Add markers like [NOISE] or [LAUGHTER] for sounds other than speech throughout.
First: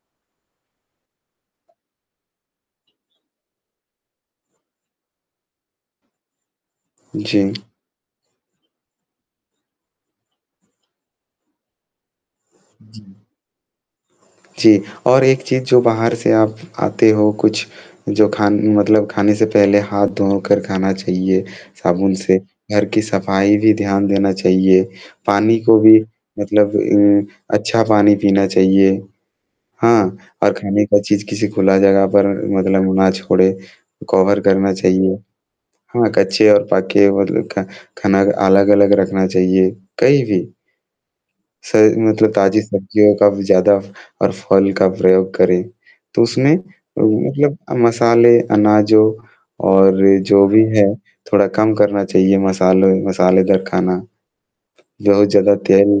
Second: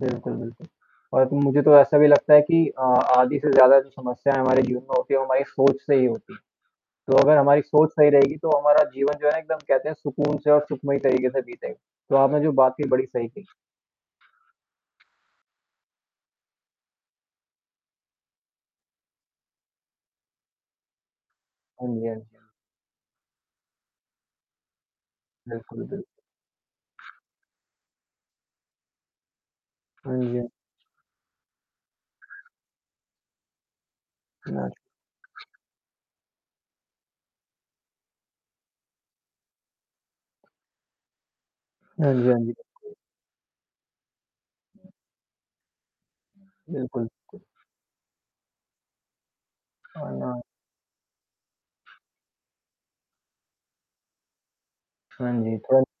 बिल्कुल, बिल्कुल। और मुझे तो ऐसा भी लगता है कि अ, आधी से ज़्यादा जो समस्याएँ हमारे जीवन में होती हैं, वो हमारी सोच से ही होती हैं। तो अगर जी। हमारी सोच सही रहेगी, तो हमारा जीवन जो है एकदम कहते हैं सुकून से और सुखमय तरीके से बीतेगा। तो आपने जो बात कही, जी। बड़ी सही कही। जी, और एक चीज़ जो बाहर से आप आते हो, कुछ जो खान मतलब खाने से पहले हाथ धो कर खाना चाहिए हाँ जी, साबुन हाँ से, जी। घर की सफाई भी ध्यान देना चाहिए, पानी को बिल्कुल, भी बिल्क मतलब उम, अच्छा पानी पीना चाहिए। हाँ, हाँ जी, हाँ। और खाने का चीज़ किसी खुला जगह पर मतलब ना छोड़े, कवर करना [UNINTELLIGIBLE] चाहिए। हाँ, कच्चे और पके वो ल खा खाना अलग-अलग रखना चाहिए, कहीं भी। सही हाँ जी, मतलब हाँ जी। ताज़ी बिल्कुल। सब्जियों का भी ज़्यादा और फल का प्रयोग करें। तो उसमें अ, बिल्कुल। मतलब मसाले, अनाज़ों और खाना जो भी है, थोड़ा कम करना चाहिए, मसालों मसालेदार खाना। बहुत हाँ ज़्यादा जी, थोड़ा म तेल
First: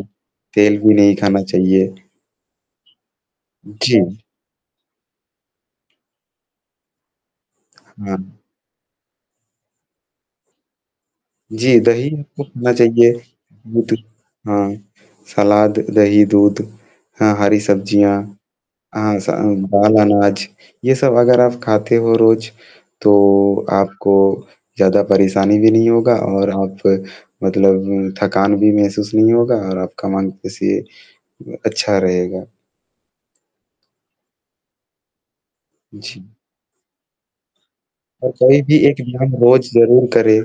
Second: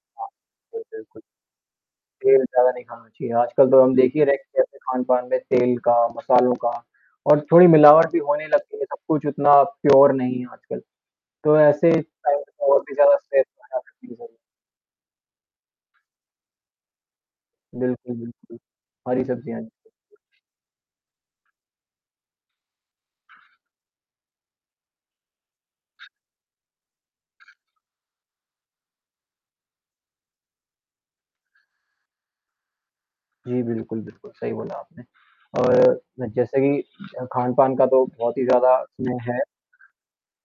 तेल जी, भी नहीं बिल्कुल। खाना चाहिए। तेल ज़्यादा नहीं खाना चाहिए, आजकल तो हम जी। देखिए रेस्टोरेंट्स में खान-पान में तेल का, मसालों का और थोड़ी मिलावट भी हाँ। होने लग गई है, सब कुछ उतना प्योर नहीं है आजकल। तो जी, ऐसे दही टाइम आपको पे खाना और भी चाहिए। ज़्यादा स्ट्रेस आ जाता है। बिल्कुल, [UNINTELLIGIBLE] हाँ। सलाद, दही, दूध हाँ, हरी सब्ज़ियाँ। बिल्कुल, बिल्कुल। हाँ हरी सब्ज़ियाँ। सान बाल अनाज ये सब अगर आप खाते हो रोज़, तो आपको ज़्यादा परेशानी भी नहीं होगा और आप मतलब थकान भी महसूस नहीं होगा और आपका मन किसी उ अच्छा रहेगा। जी, बिल्कुल, बिल्कुल सही बोला आपने। और जी। अ, जैसे कि अ, खान-पान का तो और बहुत ही कोई ज़्यादा भी एक उसमें व्यायाम है। रोज़ ज़रूर करे।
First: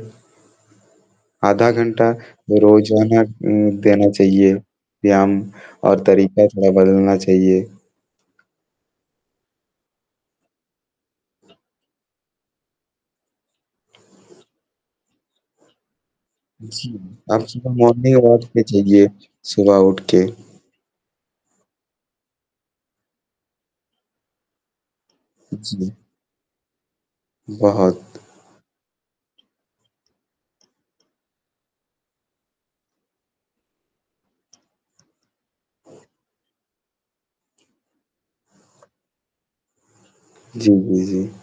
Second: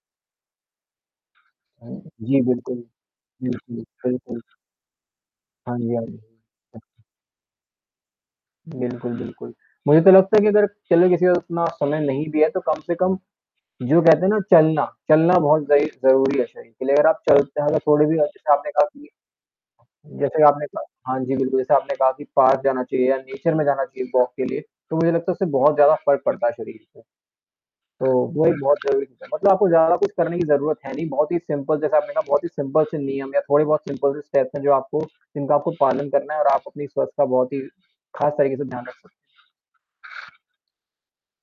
आधा हुँ, घंटा जी, बिल्कुल। रोज़ाना अ, हुँ, हुँ, देना बिल्कुल। चाहिए, यम हाँ जी, और हाँ जी। तरीका थोड़ा अच्छा। बदलना चाहिए। बिल्कुल, बिल्कुल। मुझे तो लगता है कि अगर, चलो किसी को उतना समय नहीं भी है तो कम से कम जो कहते हैं ना चलना, चलना बहुत ज़ई ज़रूरी है शरीर के जी। लिए, अगर आप आपकी चलते हैं तो मतलब थोड़े भी मॉर्निंग अच्छे वॉक से भी आपने कहा चाहिए, कि सुबह उठ के। जैसे आपने कहा हाँ जी, बिल्कुल जैसे आपने कहा कि पार्क जाना चाहिए या नेचर में जाना चाहिए वॉक के लिए, तो मुझे लगता है उससे अ, बहुत ज़्यादा जी। फ़र्क पड़ता है शरीर को। तो बहुत। वही बहुत ज़रूरी चीज़ है, मतलब आपको ज़्यादा कुछ करने की ज़रूरत है नहीं, बहुत ही सिंपल जैसे आपने कहा बहुत ही सिंपल से नियम है, थोड़े-बहुत सिंपल से स्टेप्स हैं जो आपको जिनका आपको पालन करना है और आप अपनी स्वस्थ का बहुत ही ख़ास तरीके से ध्यान रख सकते हैं। जी, जी, जी।